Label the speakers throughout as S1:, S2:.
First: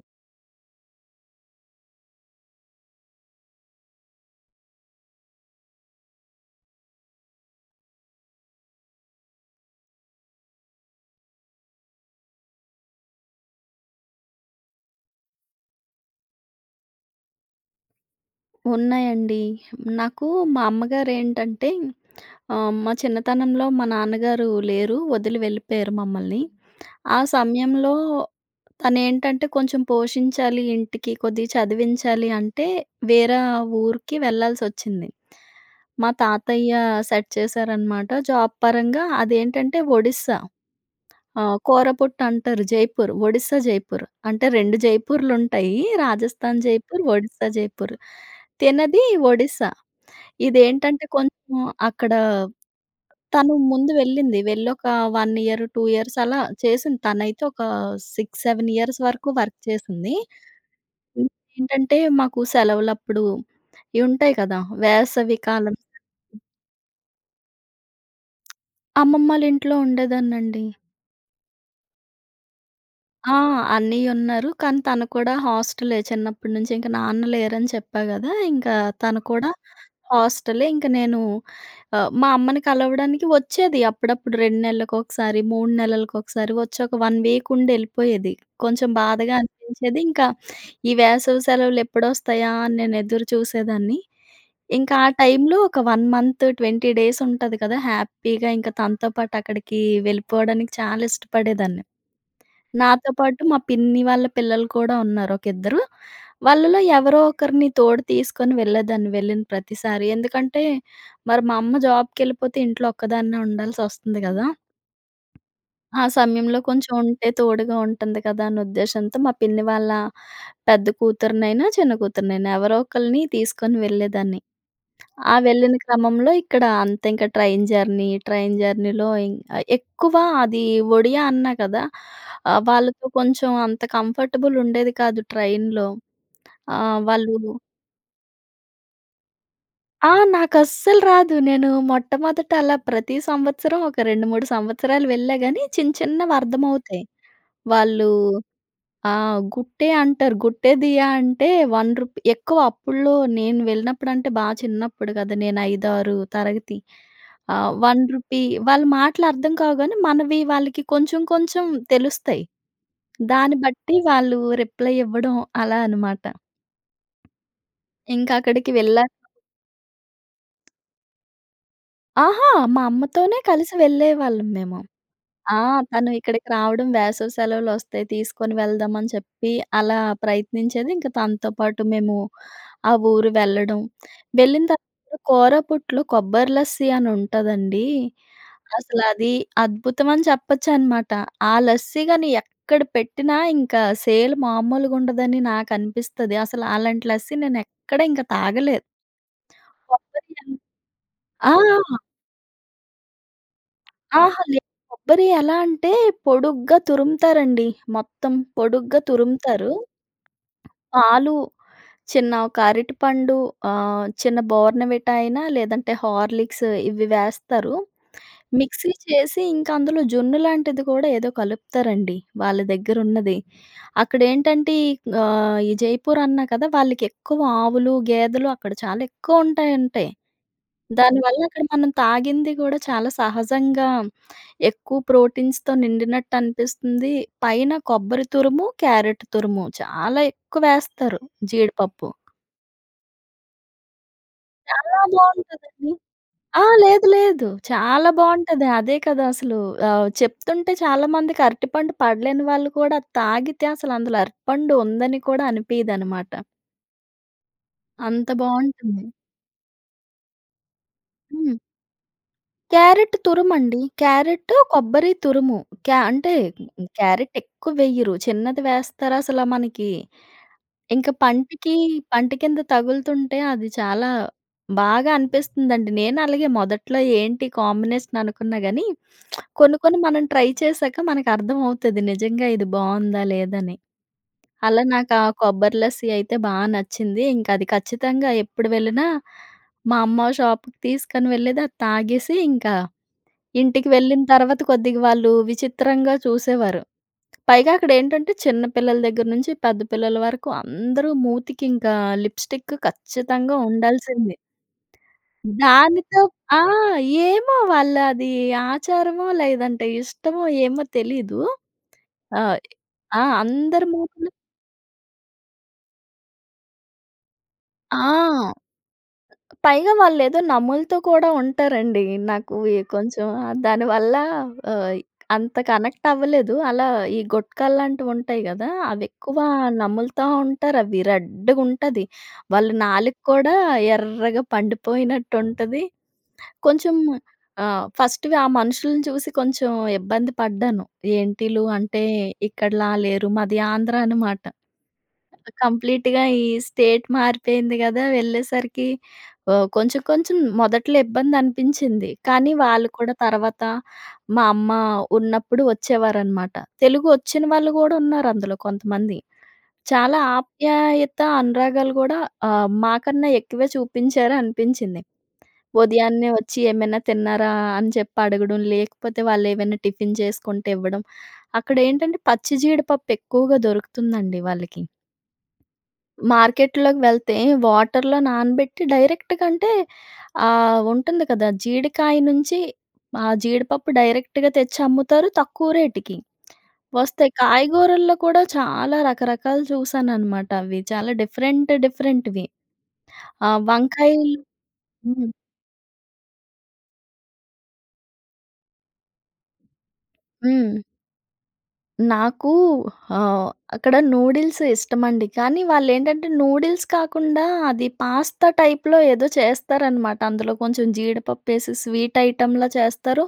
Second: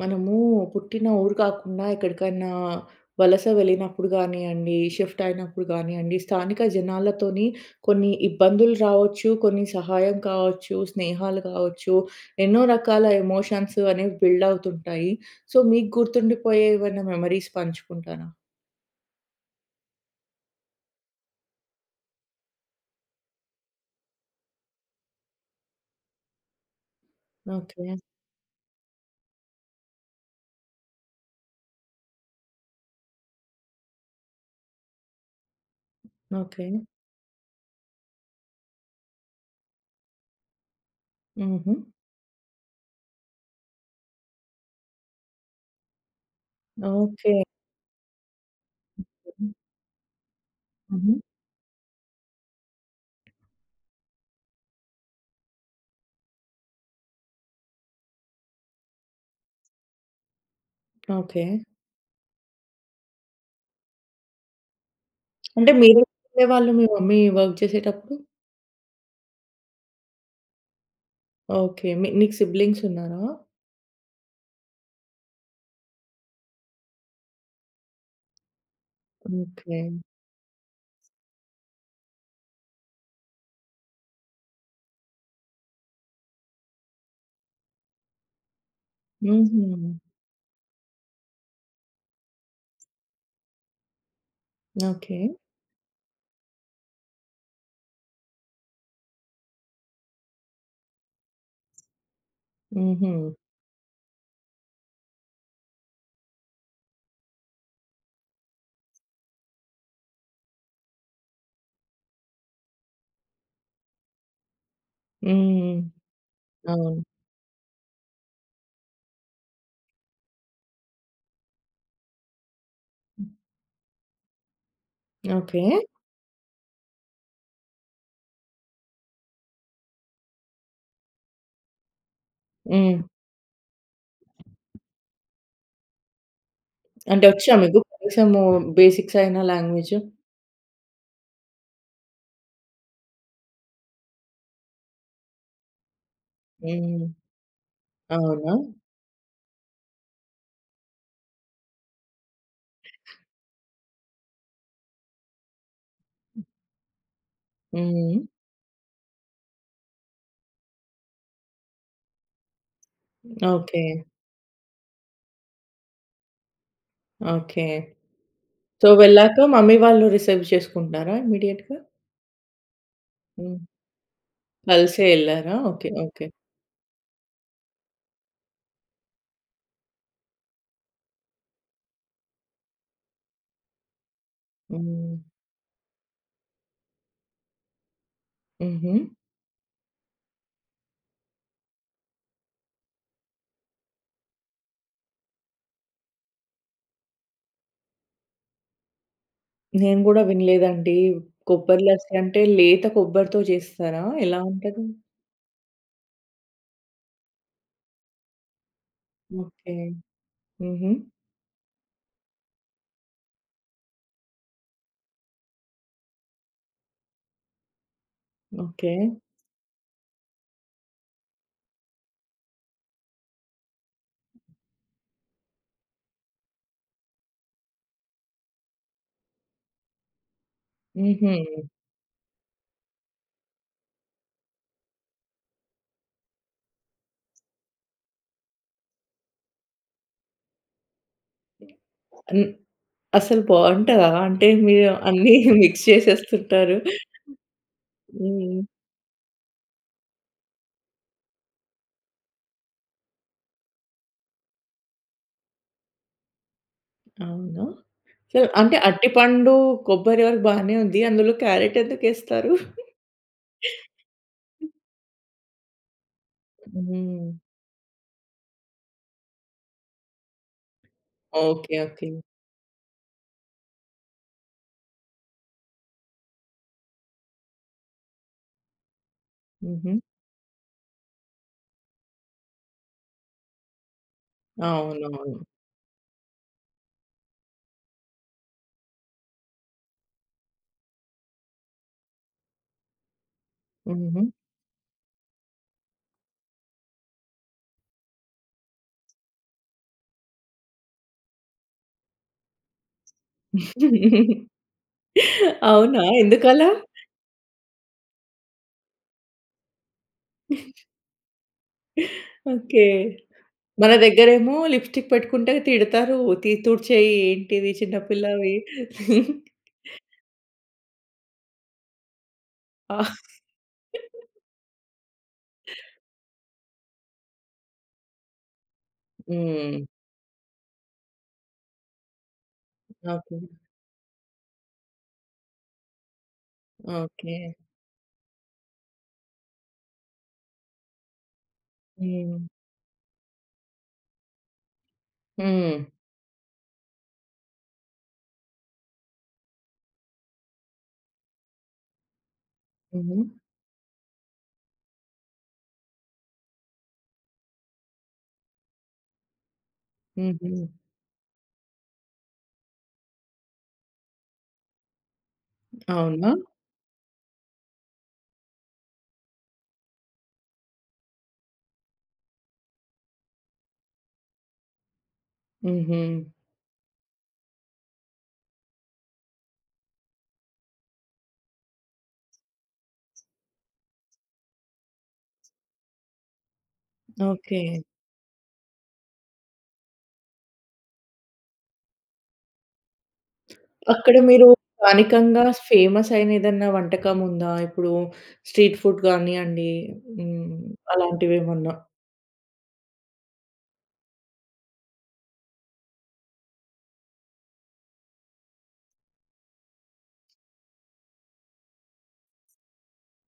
S1: మనమూ పుట్టిన ఊరు కాకుండా, ఎక్కడికైనా వలస వెళ్ళినప్పుడు గానీయండి, షిఫ్టయినప్పుడు గానీయండి, స్థానిక జనాలతోని కొన్ని ఇబ్బందులు రావొచ్చు, కొన్ని సహాయం కావచ్చు, స్నేహాలు కావచ్చు. ఎన్నో రకాల ఎమోషన్స్ అనేవి బిల్డవుతుంటాయి. సో, మీకు గుర్తుండిపోయే ఏవన్నా మెమరీస్ పంచుకుంటారా?
S2: ఉన్నాయండి. హ్మ్, నాకూ మా అమ్మగారేంటంటే, ఆహ్, మా చిన్నతనంలో మా నాన్నగారు లేరు, వదిలి వెళ్ళిపోయారు మమ్మల్ని. ఆ సమయంలో
S1: ఓకె.
S2: తనేంటంటే, కొంచెం పోషించాలి ఇంటికి, కొద్దిగా చదివించాలి అంటే, వేరా ఊరికి వెళ్ళాల్సోచ్చింది. మా తాతయ్య
S1: ఓకె.
S2: సెట్ చేశారనమాట. జాబ్ పరంగా, అదేంటంటే ఒడిస్సా. ఆహ్,
S1: హుహు.
S2: కోరాపుట్ అంటారు, జైపూరు. ఒడిస్సా జైపూరు. అంటే, 2 జైపూర్‌లుంటాయి, రాజస్థాన్ జైపూర్,
S1: ఓకె.
S2: ఒడిస్సా జైపూర్. తినది
S1: హ్మ్, హ్మ్.
S2: ఒడిస్సా. ఇదేంటంటే
S1: హుహు.
S2: కొంచెం అక్కడ తను ముందు వెళ్ళింది, వెళ్లోక 1 ఇయర్, 2 ఇయర్స్ అలా చేసింది. తనైతే ఒక 6, 7 ఇయర్స్ వరకు వర్క్ జేసింది.
S1: ఓకె.
S2: ఇంకేంటంటే, మాకు సెలవులప్పుడు, ఇవుంటయి కదా! వేసవి
S1: అంటే,
S2: కాలం
S1: మీరెక్కడ
S2: సెలవు
S1: ఉండే వాళ్ళా, మీ మమ్మీ వర్క్ జేషేటప్పుడు?
S2: అమ్మమ్మాళ్ళింట్లో ఉండేదాన్నండి.
S1: ఓకె. మి నీకు సిబ్లింగ్స్ ఉన్నారా?
S2: ఆ! అన్నయ్య ఉన్నారు. కానీ తను కూడా హాస్టలే చిన్నప్పటి నుంచి. ఇంక నాన్న లేరని చెప్పా కదా! ఇంకా తను కూడా
S1: ఓకె.
S2: హాస్టలే. ఇంక నేను ఆహ్, మా అమ్మని కలవడానికి వచ్చేది, అప్పుడప్పుడు 2 నెలలకు ఒకసారి, 3 నెలలకు ఒకసారి వచ్చి ఒక 1 వీక్ ఉండి వెళ్ళిపోయేది. కొంచెం బాధగా
S1: హుహు.
S2: అనిపించేది. ఇంకా ఈ వేసవి సెలవులు ఎప్పుడొస్తాయా! అని నేను ఎదురు చూసేదాన్ని. ఇంకా ఆ
S1: ఓకె.
S2: టైంలో ఒక 1 మంత్, 20 డేస్ ఉంటుంది కదా! హ్యాపీగా ఇంకా తనతో పాటు అక్కడికి, వెళ్ళిపోవడానికి చాలా ఇష్టపడేదాన్ని. నాతో
S1: హుహు.
S2: పాటు మా పిన్ని వాళ్ళ పిల్లలు కూడా ఉన్నారు ఒక ఇద్దరు. వాళ్ళలో ఎవరో ఒకరిని తోడు తీసుకొని వెళ్ళేదాన్ని, వెళ్ళిన ప్రతిసారి. ఎందుకంటే, మరి మా అమ్మ జాబ్‌‌కి ఎళ్ళిపోతే ఇంట్లో ఒక్కదాన్నే ఉండాల్సి వస్తుంది గదా!
S1: హ్మ్.
S2: ఆ సమయంలో కొంచెం
S1: ఆ!
S2: ఉంటే తోడుగా ఉంటుంది కదా అనే ఉద్దేశంతో మా పిన్ని వాళ్ళ, పెద్ద కూతురినైనా, చిన్న కూతురినైనా ఎవరో ఒకల్ని తీసుకొని వెళ్ళేదాన్ని. ఆ
S1: ఓకె.
S2: వెళ్ళిన క్రమంలో ఇక్కడ అంత ఇంక ట్రైన్ జర్నీ, ట్రైన్ జర్నీలో ఇం ఎక్కువ అది ఒడియా అన్నా కదా! ఆహ్,
S1: హ్మ్.
S2: వాళ్ళతో కొంచెం అంత కంఫర్టబుల్ ఉండేది కాదు ట్రైన్‌‌లో. ఆహ్,
S1: అంటే
S2: వాళ్ళు
S1: వచ్చా మీకు? కనీసం బేసిక్స్ అయినా లాంగ్వేజ్?
S2: ఆహ్, నాకు అస్సలు రాదు. నేను మొట్టమొదట అలా ప్రతి సంవత్సరం ఒక 2, 3 సంవత్సరాలు వెళ్ళా గాని చిన్న చిన్నవి అర్థమవుతాయి.
S1: హ్మ్.
S2: వాళ్ళు,
S1: అవునా!
S2: ఆ గుట్టే అంటారు. గుట్టేదియ అంటే రూ. 1 ఎక్కువ అప్పుడులో నేను వెళ్ళినప్పుడంటే బా చిన్నప్పుడు కదా నేను 5, 6 తరగతి. ఆహ్, వన్
S1: హ్మ్.
S2: రూపీ వాళ్ళ మాటలు అర్థంకావు గాని మనవి వాళ్ళకి కొంచెం కొంచెం తెలుస్తాయి. దాని
S1: ఓకె.
S2: బట్టి వాళ్ళు రిప్లై ఇవ్వడం అలా అనమాట.
S1: ఓకె.
S2: ఇంకా అక్కడికి
S1: సో,
S2: వెళ్ళా
S1: వెళ్ళాక మమ్మీ వాళ్ళు రిసీవ్ చేసుకుంటున్నారా? ఇమీడియట్‌గ.
S2: అహా! మా అమ్మతోనే
S1: హ్మ్.
S2: కలిసి వెళ్ళేవాళ్ళం మేము.
S1: కలిసే ఎళ్లారా?
S2: ఆ!
S1: ఓకె
S2: తను
S1: ఓకె.
S2: ఇక్కడికి రావడం వేసవి సెలవులు వస్తాయి తీసుకొని వెళ్దామని చెప్పి అలా ప్రయత్నించేది. ఇంక తనతో పాటు మేము, ఆ ఊరు వెళ్ళడం. వెళ్ళిన
S1: హ్మ్.
S2: తర్వాత కూరపుట్టు, కొబ్బరి లస్సీ అని ఉంటుందండి. అసలు
S1: హుహు.
S2: అది అద్భుతం అని చెప్పొచ్చనమాట. ఆ లస్సీ గాని ఎక్కడ పెట్టినా ఇంకా సేల్ మామూలుగా ఉండదని నాకు అనిపిస్తది. అసలు అలాంటి లస్సీ నేను ఎక్కడ ఇంక తాగలే.
S1: నేను కూడా
S2: కొబ్బరి
S1: వినలేదండి.
S2: ఆ!
S1: కొబరి లస్సి అంటే లేత కొబ్బరితో చేస్తారా? ఎలా
S2: అహా! లేదు
S1: ఉంటది?
S2: కొబ్బరి ఎలా అంటే పొడుగ్గా తురుముతారండి. మొత్తం పొడుగ్గా తురుముతారు
S1: ఓకె. హుహు.
S2: పాలు చిన్న ఒక అరటిపండు, ఆహ్, చిన్న బోర్న్‌వీటా అయినా లేదంటే హార్లిక్స్ ఇవి వేస్తారు. Mixie
S1: okay.
S2: చేసి ఇంకా అందులో జున్ను లాంటిది కూడా ఏదో కలుపుతారండి. వాళ్ళ దగ్గర ఉన్నది. అక్కడ ఏంటంటే ఆహ్, ఈ జైపూర్ అన్నా కద, వాళ్ళకెక్కువ ఆవులు, గేదెలు అక్కడ చాలా ఎక్కువ ఉంటాయంటయి. దానివల్ల అక్కడ
S1: హుహు.
S2: మనం తాగింది కూడా చాలా సహజంగా, ఎక్కువ ప్రోటీన్స్‌తో నిండినట్టు అనిపిస్తుంది. పైన కొబ్బరి తురుము క్యారట్ తురుము చాలా ఎక్కువ వేస్తారు, జీడిపప్పు.
S1: హ్మ్. అసలు బాగుంటదా? అంటే మీరు
S2: చాలా
S1: అన్నీ మిక్స్
S2: బాగుంటుందండి. అహా!
S1: చేసేస్తుంటారు.
S2: లేదు లేదు. చాలా
S1: హ్మ్.
S2: బాగుంటది. అదే కదా! అసలు. ఆహ్, చెప్తుంటే చాలా మందికి అరటిపండు పడలేని వాళ్ళు కూడా తాగితే అసలు అందులో అరటిపండు ఉందని కూడా అనిపీదన్నమాట.
S1: అవునా?
S2: అంత
S1: సొ అంటే,
S2: బాగుంటుంది.
S1: అరటిపండూ, కొబ్బరి వరకు బానే ఉంది. అందులో
S2: హ్మ్.
S1: క్యారట్ ఎందుకేస్తారు?
S2: క్యారట్ తురుమండీ. క్యారెటు, కొబ్బరి తురుము. క్యా అంటే క్యారెట్
S1: హ్మ్.
S2: ఎక్కువెయ్యరు. చిన్నది వేస్తారసలా మనకి, ఇంక పంటకీ
S1: ఓకె. ఓకె.
S2: పంటికింద తగులుతుంటే అది చాలా బాగా అనిపిస్తుందండి. నేను అలాగే మొదట్లో ఏంటి కాంబినేషన్ అనుకున్నా కాని, కొన్ని
S1: హుహు.
S2: కొన్ని మనం ట్రై చేశాక మనకర్థమవుతాది. నిజంగా ఇది బాగుందా లేదా అని. అలా నాకు ఆ
S1: అవునవును.
S2: కొబ్బరి లస్సి అయితే బా నచ్చింది. ఇంకా అది ఖచ్చితంగా ఎప్పుడు వెళ్ళినా, మా అమ్మ ఆ షాప్‌కి తీసుకొని వెళ్ళేది. అది తాగేసి ఇంకా, ఇంటికి వెళ్ళిన
S1: హుహు.
S2: తర్వాత కొద్దిగా వాళ్ళు విచిత్రంగా చూసేవారు. పైగా అక్కడేంటంటే చిన్న పిల్లల దగ్గర నుంచి, పెద్ద పిల్లల వరకు అందరూ మూతికి ఇంకా లిప్‌స్టిక్ ఖచ్చితంగా ఉండాల్సిందే.
S1: అవునా.
S2: దానితో ఆ!
S1: ఎందుకలా?
S2: ఏమో వాళ్ళు అది ఆచారమో, లేదంటే ఇష్టమో ఏమో తెలీదూ. ఆహ్,
S1: ఓకె.
S2: ఆ! అందరు
S1: మన
S2: మూతులు
S1: దగ్గరేమో లిప్‌‌‌స్టిక్ పెట్టుకుంటే తిడతారూ. తి, తుడ్చేయి ఏంటిది
S2: ఆ!
S1: చిన్న పిల్లవి.
S2: పైగా వాళ్ళేదో నమ్ములుతూ కూడా ఉంటారండి. నాకు ఈ కొంచెం దానివల్లా ఆహ్, అంత కనెక్ట్ అవ్వలేదు. అలా ఈ గుట్కాల్లాంటివుంటాయి గదా! అవి ఎక్కువా
S1: హ్మ్.
S2: నమ్ములుతా ఉంటారు. అవి రెడ్డుగుంటది. వాళ్ళ నాలుక
S1: ఓకె.
S2: కూడా ఎర్రగా పండిపోయినట్టుంటది. కొంచెం
S1: ఓకె.
S2: ఆహ్, ఫస్ట్‌‌గా ఆ మనుషుల్ని చూసి కొంచెం ఇబ్బంది పడ్డాను. ఏంటీల్లు అంటే
S1: హ్మ్.
S2: ఇక్కడలా లేరు మాది ఆంధ్ర అనమాట.
S1: హ్మ్.
S2: కంప్లీట్‌గా ఈ స్టేట్ మారిపోయింది కదా. వెళ్ళేసరికి ఒ కొంచెం కొంచెం మొదట్లో ఇబ్బందనిపించింది. కానీ వాళ్ళు కూడా
S1: హుహు.
S2: తర్వాత మా అమ్మ ఉన్నప్పుడు వచ్చేవారనమాట. తెలుగొచ్చిన వాళ్ళు కూడా ఉన్నారందులో కొంతమంది. చాలా
S1: హుహు.
S2: ఆప్యాయత, అనురాగాలు కూడా ఆహ్, మాకన్నా ఎక్కువే చూపించారు అనిపించింది. ఉదయాన్నే
S1: అవునా!
S2: ఒచ్చి, "ఏమైనా తిన్నారా"? అని చెప్పి అడగడం. లేకపోతే వాళ్ళేమైనా టిఫిన్ చేసుకుంటే ఇవ్వడం. అక్కడేంటంటే పచ్చి జీడిపప్పు ఎక్కువగా దొరుకుతుందండి వాళ్ళకీ.
S1: హుహు.
S2: మార్కెట్‌లోకి వెళ్తే వాటర్‌లో నానబెట్టి డైరెక్ట్‌గా అంటే ఆహ్, ఉంటుంది కదా. జీడికాయ నుంచి ఆహ్, జీడిపప్పు డైరెక్ట్‌గా తెచ్చమ్ముతారు తక్కువ రేటుకి. వస్తే
S1: ఓకె.
S2: కాయగూరల్లో కూడా చాలా రకరకాలు చూశాననమాట. అవి చాలా డిఫరెంట్ డిఫరెంట్‌వి. ఆహ్,
S1: అక్కడ
S2: వంకాయలు
S1: మీరు
S2: హ్మ్.
S1: స్థానికంగా ఫేమస్ అయిన ఏదన్న వంటకం ఉందా? ఇప్పుడు స్ట్రీట్ ఫుడ్ కానియ్యండి హ్మ్,
S2: హ్మ్.
S1: అలాంటివేమన్న?
S2: నాకు ఆహ్, అక్కడ నూడిల్స్ ఇష్టమండి. కానీ వాళ్ళేంటంటే నూడిల్స్ కాకుండా అది పాస్తా టైప్‌లో ఏదో చేస్తారనమాట. అందులో కొంచెం జీడిపప్పు ఎసెసి స్వీట్ ఐటెమ్‌లా చేస్తారు.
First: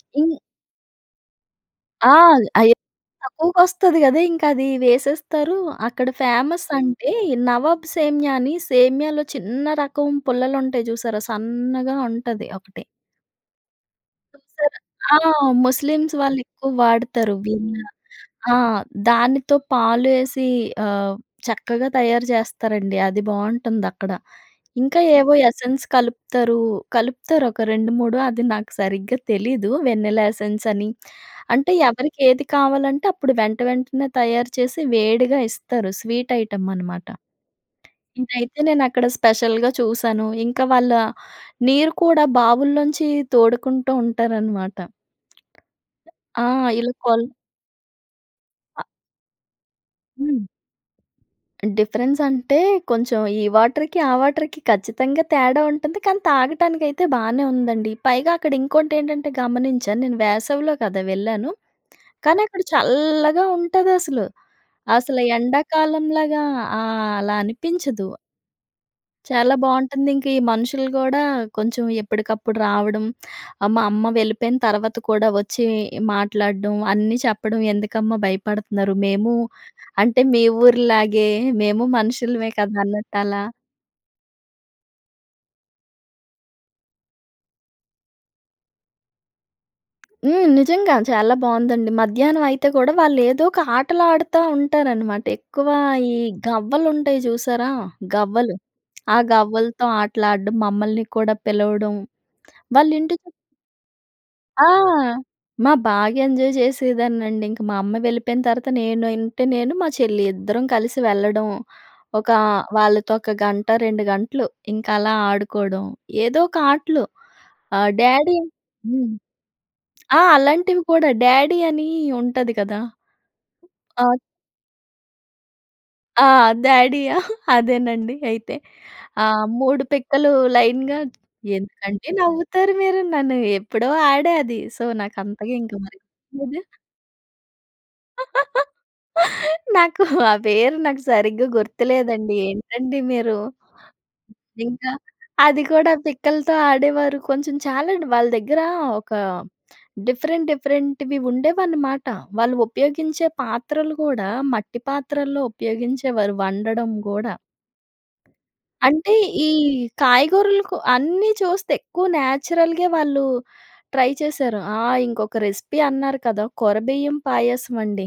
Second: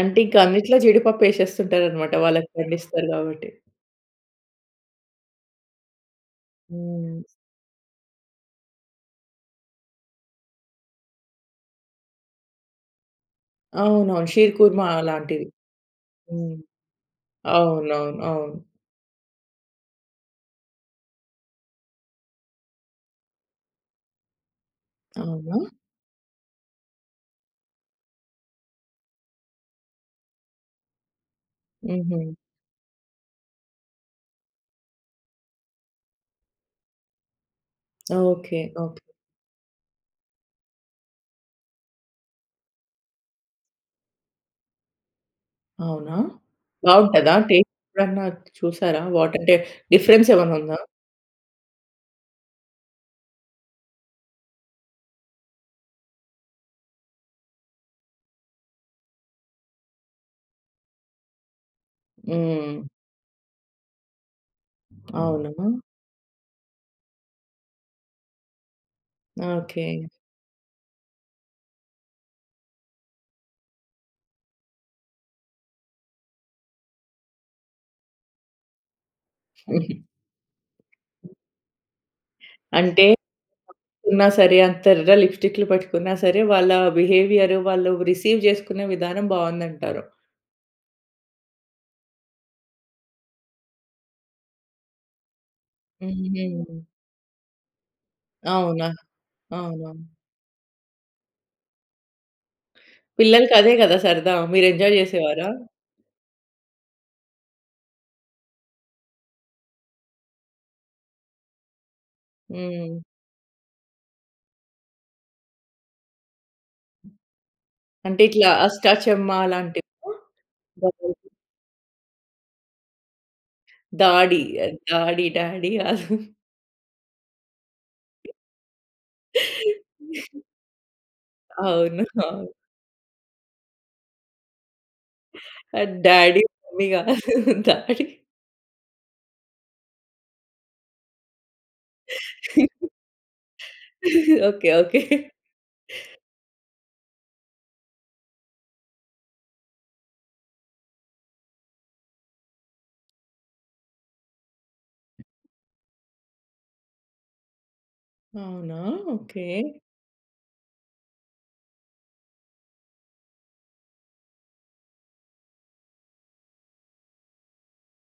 S1: అంటే
S2: ఇన్
S1: ఇంకా అన్నిట్లో జీడిపప్పు ఏసేస్తుంటారన్నమాట.
S2: ఆల్
S1: వాళ్ళవి
S2: అయి
S1: పండిస్తారు కాబట్టి.
S2: తక్కువగొస్తది కదా ఇంక అదీ వేసేస్తారూ. అక్కడ ఫేమస్ అంటే,
S1: హ్మ్.
S2: నవాబ్ సేమ్య అని సేమ్యాలో చిన్న రకం పుల్లలుంటాయి చూసారా? సన్నగా ఉంటది ఒకటి.
S1: అవునవును. షీర్
S2: చూసారా
S1: కుర్మా
S2: ఆ!
S1: అలాంటివి.
S2: ముస్లిమ్స్ వాళ్ళు
S1: హ్మ్.
S2: ఎక్కువ వాడతారు విన్న.
S1: అవునవును. అవును.
S2: ఆ! దానితో పాలు ఏసి ఆహ్, చక్కగా తయారు చేస్తారండి. అది బావుటుందక్కడ. ఇంకా ఏవో
S1: అవునా!
S2: ఎసెన్స్ కలుపుతారు. కలుపుతారు ఒక రెండు మూడు అది నాకు సరిగ్గా తెలీదు వెనీలా ఎసెన్స్ అని. అంటే ఎవరికి
S1: హుహు.
S2: ఏది కావాలంటే అప్పుడు వెంటవెంటనే తయారు చేసి వేడిగా ఇస్తారు స్వీట్ ఐటమ్ అనమాట.
S1: ఓకే.
S2: ఇదైతే నేను
S1: ఓకే.
S2: అక్కడ స్పెషల్‌గా చూసాను. ఇంకా వాళ్ళ నీరు కూడా బావుల్లోంచి తోడుకుంటూ ఉంటారన్నమాట.
S1: అవునా!
S2: ఆ! ఇలా కోల్
S1: బాగుంటదా? టెస్ట్ ఎప్పుడన్న చూసారా? వాటర్ టె అంటే డీఫెరెన్స్
S2: హ్మ్.
S1: ఏమన్నా ఉందా?
S2: డిఫరెన్స్ అంటే కొంచెం ఈ వాటర్‌కి, ఆ వాటర్‌కి ఖచ్చితంగా తేడా ఉంటుంది. కానీ తాగటానికైతే బానే ఉందండి. పైగా అక్కడ ఇంకోటెంటంటే గమనించాను నేను వేసవిలో కదా వెళ్ళాను. కానీ అక్కడ
S1: హ్మ్.
S2: చల్లా‌గా ఉంటాదసలు. అసలు
S1: అవునా!
S2: ఎండాకాలంలాగా ఆ అలా అనిపించదు. చాలా
S1: ఓకే.
S2: బాంటుంది. ఇంక ఈ మనుషులు గూడా కొంచెం ఎప్పడుకప్పుడు రావడం ఆహ్, మా అమ్మ వెళ్ళిపోయిన తర్వాత గూడా వచ్చి మాట్లాడడం అన్నీ చెప్పడం, "ఎందుకమ్మా భయపడుతున్నారు? మేము అంటే మీ ఊరు‌లాగే మేము మనుషులమే కదా!"
S1: అంటే
S2: అన్నట్టలా.
S1: ఉన్నా సరే అంత ఎర్ర‌గా లిప్‌స్టిక్‌లీ‌లు పేట్టుకున్నా సరే, వాళ్ళ బి‌హే‌వీయార్, వాళ్ళు రిసీవ్ చేసుకునే విధానం బావుంది అంటారు.
S2: హ్మ్. నిజంగా చాలా బావుందండి. మధ్యాహ్నం అయితే కూడా వాళ్ళు ఏదో ఒక ఆటలు ఆడతా ఉంటారన్నమాట. ఎక్కువ ఈ
S1: హ్మ్.
S2: గవ్వలు ఉంటాయి జూసారా? గవ్వలు.
S1: అవునా!
S2: ఆ గవ్వలతో
S1: అవునవును.
S2: ఆటలాడం మమ్మల్ని కూడా పిలవడం. వాళ్ళ ఇంటి
S1: పిల్లలకి అదే కదా! సరదా
S2: ఆ!
S1: మీరు ఎంజాయ్ చేసేవారా?
S2: మా బాగా ఎంజాయ్ జేసిదాన్నండి. ఇంక మా అమ్మ వెళ్ళిపోయిన తర్వాత నేను ఉంటే నేను, మా చెల్లి ఇద్దరం కలిసి వెళ్ళడం. ఒక
S1: హ్మ్.
S2: వాళ్ళతో ఒక గంట, రెండు గంటలు ఇంకా అలా ఆడుకోవడం. ఏదో ఒక ఆటలు. ఆహ్,
S1: అంటే
S2: డ్యాడీ.
S1: ఇట్లా
S2: హ్మ్.
S1: అష్టాచమ్మ అలాంటివా?
S2: ఆ! అలాంటివి కూడా
S1: [unintelligible]
S2: డ్యాడీ అని ఉంటది కదా! ఆప్
S1: దాడి అది. దాడి. డాడీ కాదు.
S2: ఆ! డ్యాడీ ఆ! అదేనండి అయితే. ఆ మూడు పిక్కలు‌ లైన్‌గా
S1: అవును.
S2: ఎందుకండి
S1: అవును.
S2: నవ్వుతారు మీరు? నన్ను ఎప్పుడో ఆడా అది. సో, నాకు అంతగా ఇంకా
S1: అది
S2: మరి
S1: డాడీ,
S2: గుర్తులేదు.
S1: మమ్మీ కాదు. దాడి.
S2: నాకు ఆ పేరు నాకు సరిగ్గా గుర్తులేదండి. ఏంటండి మీరు.
S1: ఓకే.
S2: ఇంకా
S1: ఓకే.
S2: అది కూడా పిక్కలతో ఆడేవారు. కొంచెం చాలాండి వాళ్ళ దగ్గర ఒక డిఫరెంట్ డిఫరెంట్‌వి ఉండేవన్నమాట. వాళ్ళు ఉపయోగించే పాత్రలు కూడా మట్టి పాత్రల్లో ఉపయోగించేవారు వండడం గూడా.
S1: అవునా!
S2: అంటే
S1: ఓకే.
S2: ఈ కాయగూరలకు అన్నీ చూస్తే ఎక్కువ నేచురల్‌గే వాళ్ళు ట్రై చేశారు. ఆ! ఇంకొక రెసిపీ అన్నారు కదా! కొర బియ్యం పాయసం అండి.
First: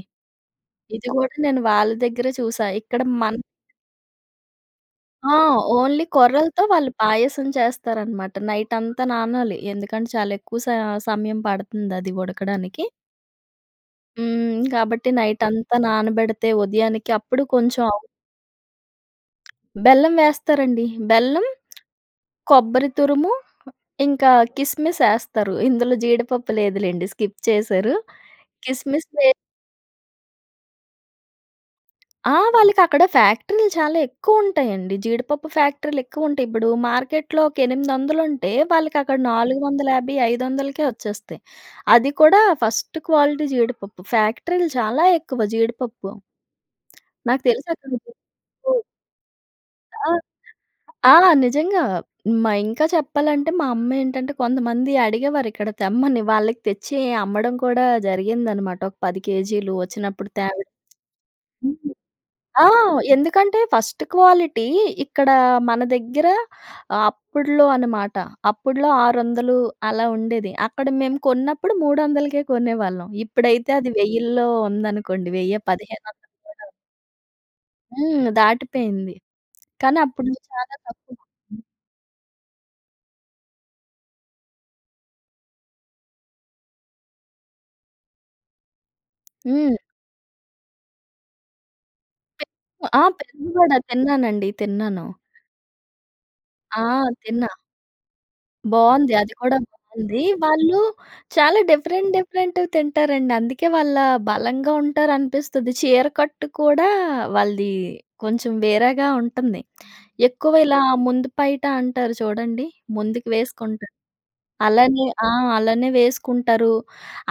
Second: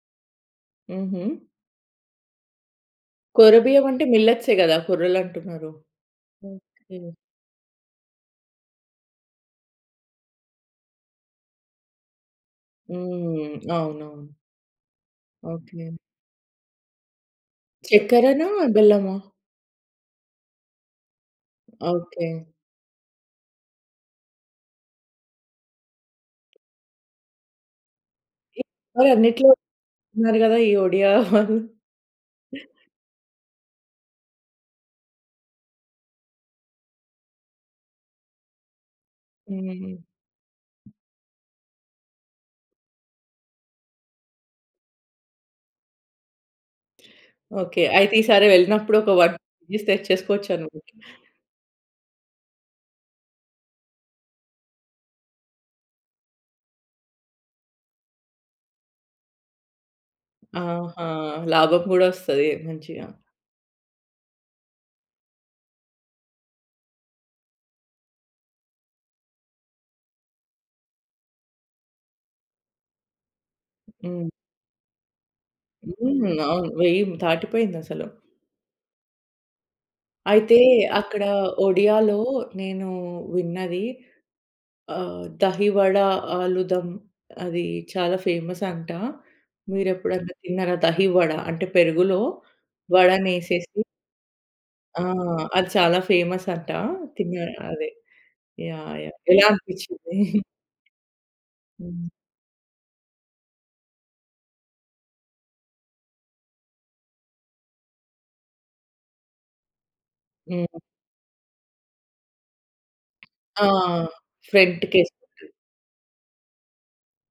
S2: ఇది కూడా
S1: హుహు.
S2: నేను వాళ్ళ దగ్గర చూసా. ఇక్కడ మన
S1: కొర్ర బియ్యం అంటే మిల్లెట్సె గదా! కొర్రలు
S2: ఆ!
S1: అంటున్నారు.
S2: ఓన్లీ కొర్రలతో వాళ్ళు
S1: ఓకే.
S2: పాయసం చేస్తారనమాట. నైటంతా నానాలి. ఎందుకంటే చాలా ఎక్కువ స సమయం పడతంది అది ఉడకడానికి.
S1: హ్మ్. అవునవును.
S2: హ్మ్. గాబట్టి నైటంతా
S1: ఓకే.
S2: నానబెడతే ఉదయానికి అప్పుడు కొంచెం
S1: చెక్కరనా? బెల్లమా?
S2: బెల్లం వేస్తారండి. బెల్లం,
S1: ఓకే.
S2: కొబ్బరి తురుము, ఇంకా కిస్మిస్ ఏస్తారు. ఇందులో జీడిపప్పు లేదులెండి. స్కిప్ చేశారు. కిస్మిస్
S1: వాళ్ళు
S2: వె
S1: అన్నిట్లో ఉన్నారు గదా! ఈ ఒడియా వాళ్ళు.
S2: ఆ! వాళ్ళకి అక్కడ ఫ్యాక్టరీ‌లు చాలా ఎక్కువ ఉంటాయండి. జీడిపప్పు ఫ్యాక్టరీలు ఎక్కువ ఉంటాయి. ఇప్పుడు మార్కెట్‌లో ఒక 800 ఉంటే వాళ్ళకి అక్కడ నాలుగు వందల
S1: హ్మ్.
S2: యాభై ఐదు వందలకే వచ్చేస్తాయి. అది కూడా ఫస్ట్ క్వాలిటీ జీడిపప్పు. ఫ్యాక్టరీలు చాలా ఎక్కువ జీడిపప్పు. నాకు తెలిసి
S1: ఓకే.
S2: అక్కడ
S1: అయితే ఈ సారి
S2: [unintelligible]
S1: వెళ్ళినప్పుడు ఒక వన్ [unintelligible]
S2: ఆ!
S1: తెచ్చేసుకొచ్చన్నమాట.
S2: ఆ! నిజంగా. మా ఇంకా చెప్పాలంటే మా అమ్మ ఏంటంటే కొంతమంది అడిగేవారు. ఇక్కడ తెమ్మని వాళ్ళకి తెచ్చి అమ్మడం కూడా జరిగిందన్నమాట. ఒక 10 కేజీ‌లు వచ్చినప్పుడు తేవడం.
S1: ఆహా! లాభం
S2: హ్మ్
S1: గూడా వస్తది
S2: ఆ!
S1: మంచిగా.
S2: ఎందుకంటే ఫస్ట్ క్వాలిటీ ఇక్కడ మన దగ్గర అప్పడులో అనమాట. అప్పడులో ఆరు వందలు అలా ఉండేది. అక్కడ మేము కొన్నప్పుడు మూడొందలకే కొనేవాళ్ళం. ఇప్పుడైతే అది
S1: హ్మ్.
S2: వెయ్యిల్లో ఉందనుకోండి. వెయ్యి పదిహేను
S1: హ్మ్.
S2: వందలు కూడా
S1: అవును.
S2: ఉంది.
S1: వెయ్య దాటిపోయిందసలు.
S2: హ్మ్. దాటిపెయింది. కానీ అప్పుడు‌లో
S1: అయితే
S2: చాలా తక్కువ.
S1: అక్కడ ఒడియాలో నేను విన్నది ఆహ్, దహివడ, ఆలుదం అది చాలా ఫేమస్ అంట.
S2: హ్మ్.
S1: మీరెప్పుడన్నా తిన్నారా? దహివడ అంటే పెరుగులో
S2: పెరుగు ఆ!
S1: వడని
S2: పెరుగు వడ
S1: ఏసేసి
S2: తిన్నానండి.
S1: ఆ!
S2: తిన్నాను.
S1: అది చాలా ఫేమస్ అంట.
S2: ఆ!
S1: తిన్న
S2: తిన్నా.
S1: అదే. యాహ్!
S2: బావుంది
S1: యాహ్!
S2: అది
S1: ఎలా
S2: కూడా
S1: అనిపించింది?
S2: బావుంది. వాళ్ళు చాలా
S1: హ్మ్.
S2: డిఫరెంట్ డిఫరెంట్‌వి తింటారండి. అందుకే వాళ్ళ బలంగా ఉంటారనిపిస్తాది. చీర కట్టు కూడా వాళ్ళది కొంచెం వేరేగా ఉంటుంది. ఎక్కువ
S1: హ్మ్.
S2: ఇలా ముందు పైట అంటారు చూడండి. ముందుకు
S1: ఆ!
S2: వేసుకుంటారు.
S1: ఫ్రంట్‌కి
S2: అలానే ఆ!
S1: ఏసుకుంటారు.
S2: అలానే వేసుకుంటారు.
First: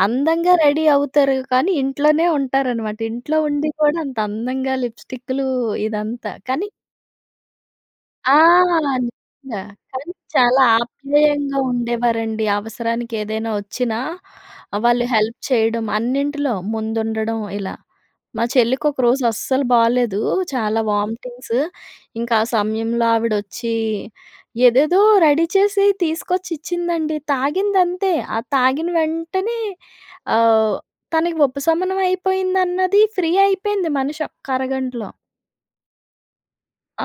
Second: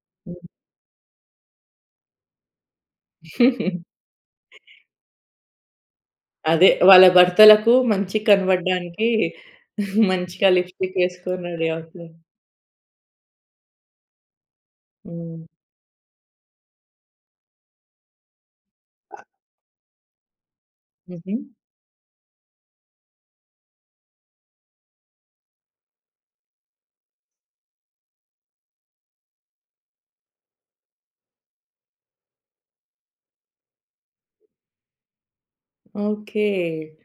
S2: అందంగా రెడీ అవుతారు. కానీ ఇంట్లోనే ఉంటారనమాట. ఇంట్లో ఉండి కూడా అంత అందంగా లిప్‌స్టిక్‌లు ఇదంతా. కానీ
S1: అదే వాళ్ళ భర్తలకు మంచిగ
S2: ఆ!
S1: కనపడడానికి
S2: నిజంగా.
S1: మంచిగా
S2: చాలా
S1: లిప్‌‌స్టిక్ ఏసుకొని
S2: ఆప్యాయంగా
S1: రెడీ అవుతారు.
S2: ఉండేవారండి. అవసరానికి ఏదైనా వచ్చినా వాళ్ళు హెల్ప్
S1: హ్మ్.
S2: చేయడం అన్నింటిలో ముందుండడం ఇలా. మా చెల్లికి ఒకరోజు అస్సలు బాలేదు. చాలా
S1: హుహు.
S2: వామిటింగ్స్. ఇంకా ఆ సమయంలో ఆవిడ వచ్చి ఏదేదో రెడీ చేసి తీసుకొచ్చి ఇచ్చిందండి. తాగింది అంతే. ఆ తాగిన వెంటనే ఆహ్ తనకి ఉపశమనం అయిపోయిందన్నది ఫ్రీ అయిపెంది మనిషి ఒక్క అరగంటలో.
S1: ఓకే.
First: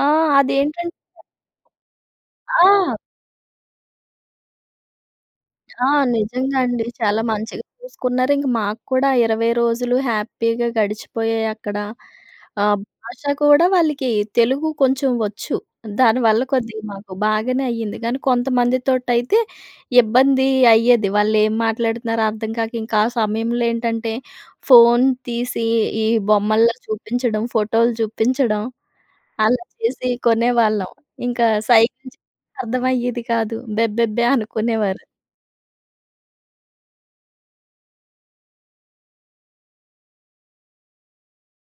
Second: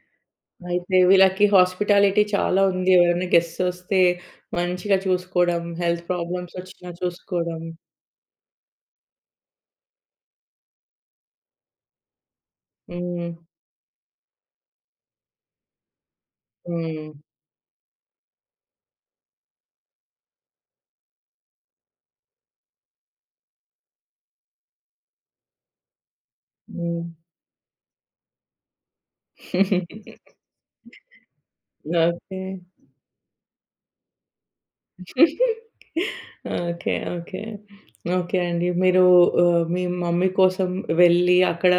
S2: ఆ! అదేంటం
S1: అయితే వీళ్ళకి హస్పిటాలిటి చాలా ఉంది.
S2: ఆ!
S1: ఎవరైనా గెస్ట్స్ వస్తే మంచిగా చూసుకోవడం.
S2: ఆ!
S1: హెల్త్ ప్రాబ్లమ్స్
S2: నిజంగా అండి.
S1: వచ్చినా
S2: చాలా
S1: చూసుకోవడం.
S2: మంచిగా చూసుకున్నారు. ఇంక మాకు కూడా 20 రోజులు హ్యాపీగా గడిచిపోయాయక్కడ. ఆహ్, భాష
S1: హ్మ్.
S2: కూడా వాళ్ళీకి తెలుగు కొంచెం వచ్చు. దానివల్ల కొద్దిగా మాకు
S1: హ్మ్.
S2: బాగానే అయింది. కానీ కొంతమందితోటి అయితే ఇబ్బందీ అయ్యేది. వాళ్ళేం మాట్లాడుతున్నారో అర్థం కాక, ఇంకాసమయంలో ఏంటంటే ఫోన్ తీసి ఈ బొమ్మల్లా
S1: హ్మ్.
S2: చూపించడం, ఫోటోలు చూపించడం అలా చేసి కొనేవాళ్ళం. ఇంకా సైగలు
S1: ఓకే.
S2: చూపిస్తే అర్థమయ్యేది కాదు. బెబ్బెబ్బే! అనుకునేవారు.
S1: ఓకే. ఓకే. ఓకే అండి. మీరూ ఆహ్, మీ మమ్మీ కోసం వెళ్లి, అక్కడ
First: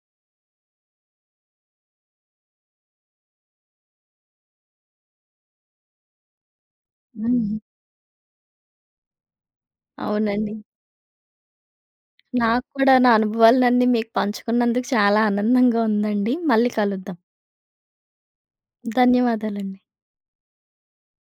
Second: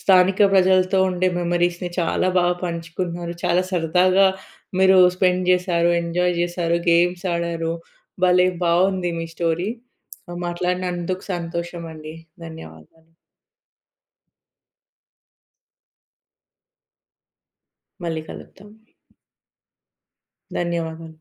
S1: స్థానిక ప్రజలతో ఉండే మెమరీస్‌ని చాలా బాగా పంచుకున్నారు. చాలా సరదాగా మీరు స్పెండ్ చేశారు. ఎంజాయ్ చేశారు. గేమ్స్
S2: హ్మ్.
S1: ఆడారు. భలే బాగుంది మీ స్టోరీ.
S2: అవునండి.
S1: మాట్లాడినందుకు సంతోషమండి.
S2: నాక్కూడా
S1: ధన్యవాదాలు.
S2: నా అనుభవాలన‌న్నీ మీకు పంచుకున్నందుకు చాలా ఆనందంగా ఉందండి. మళ్ళీ కలుద్దాం.
S1: మళ్ళీ కలుద్దాం.
S2: ధన్యవాదాలండి.
S1: ధన్యవాదాలు.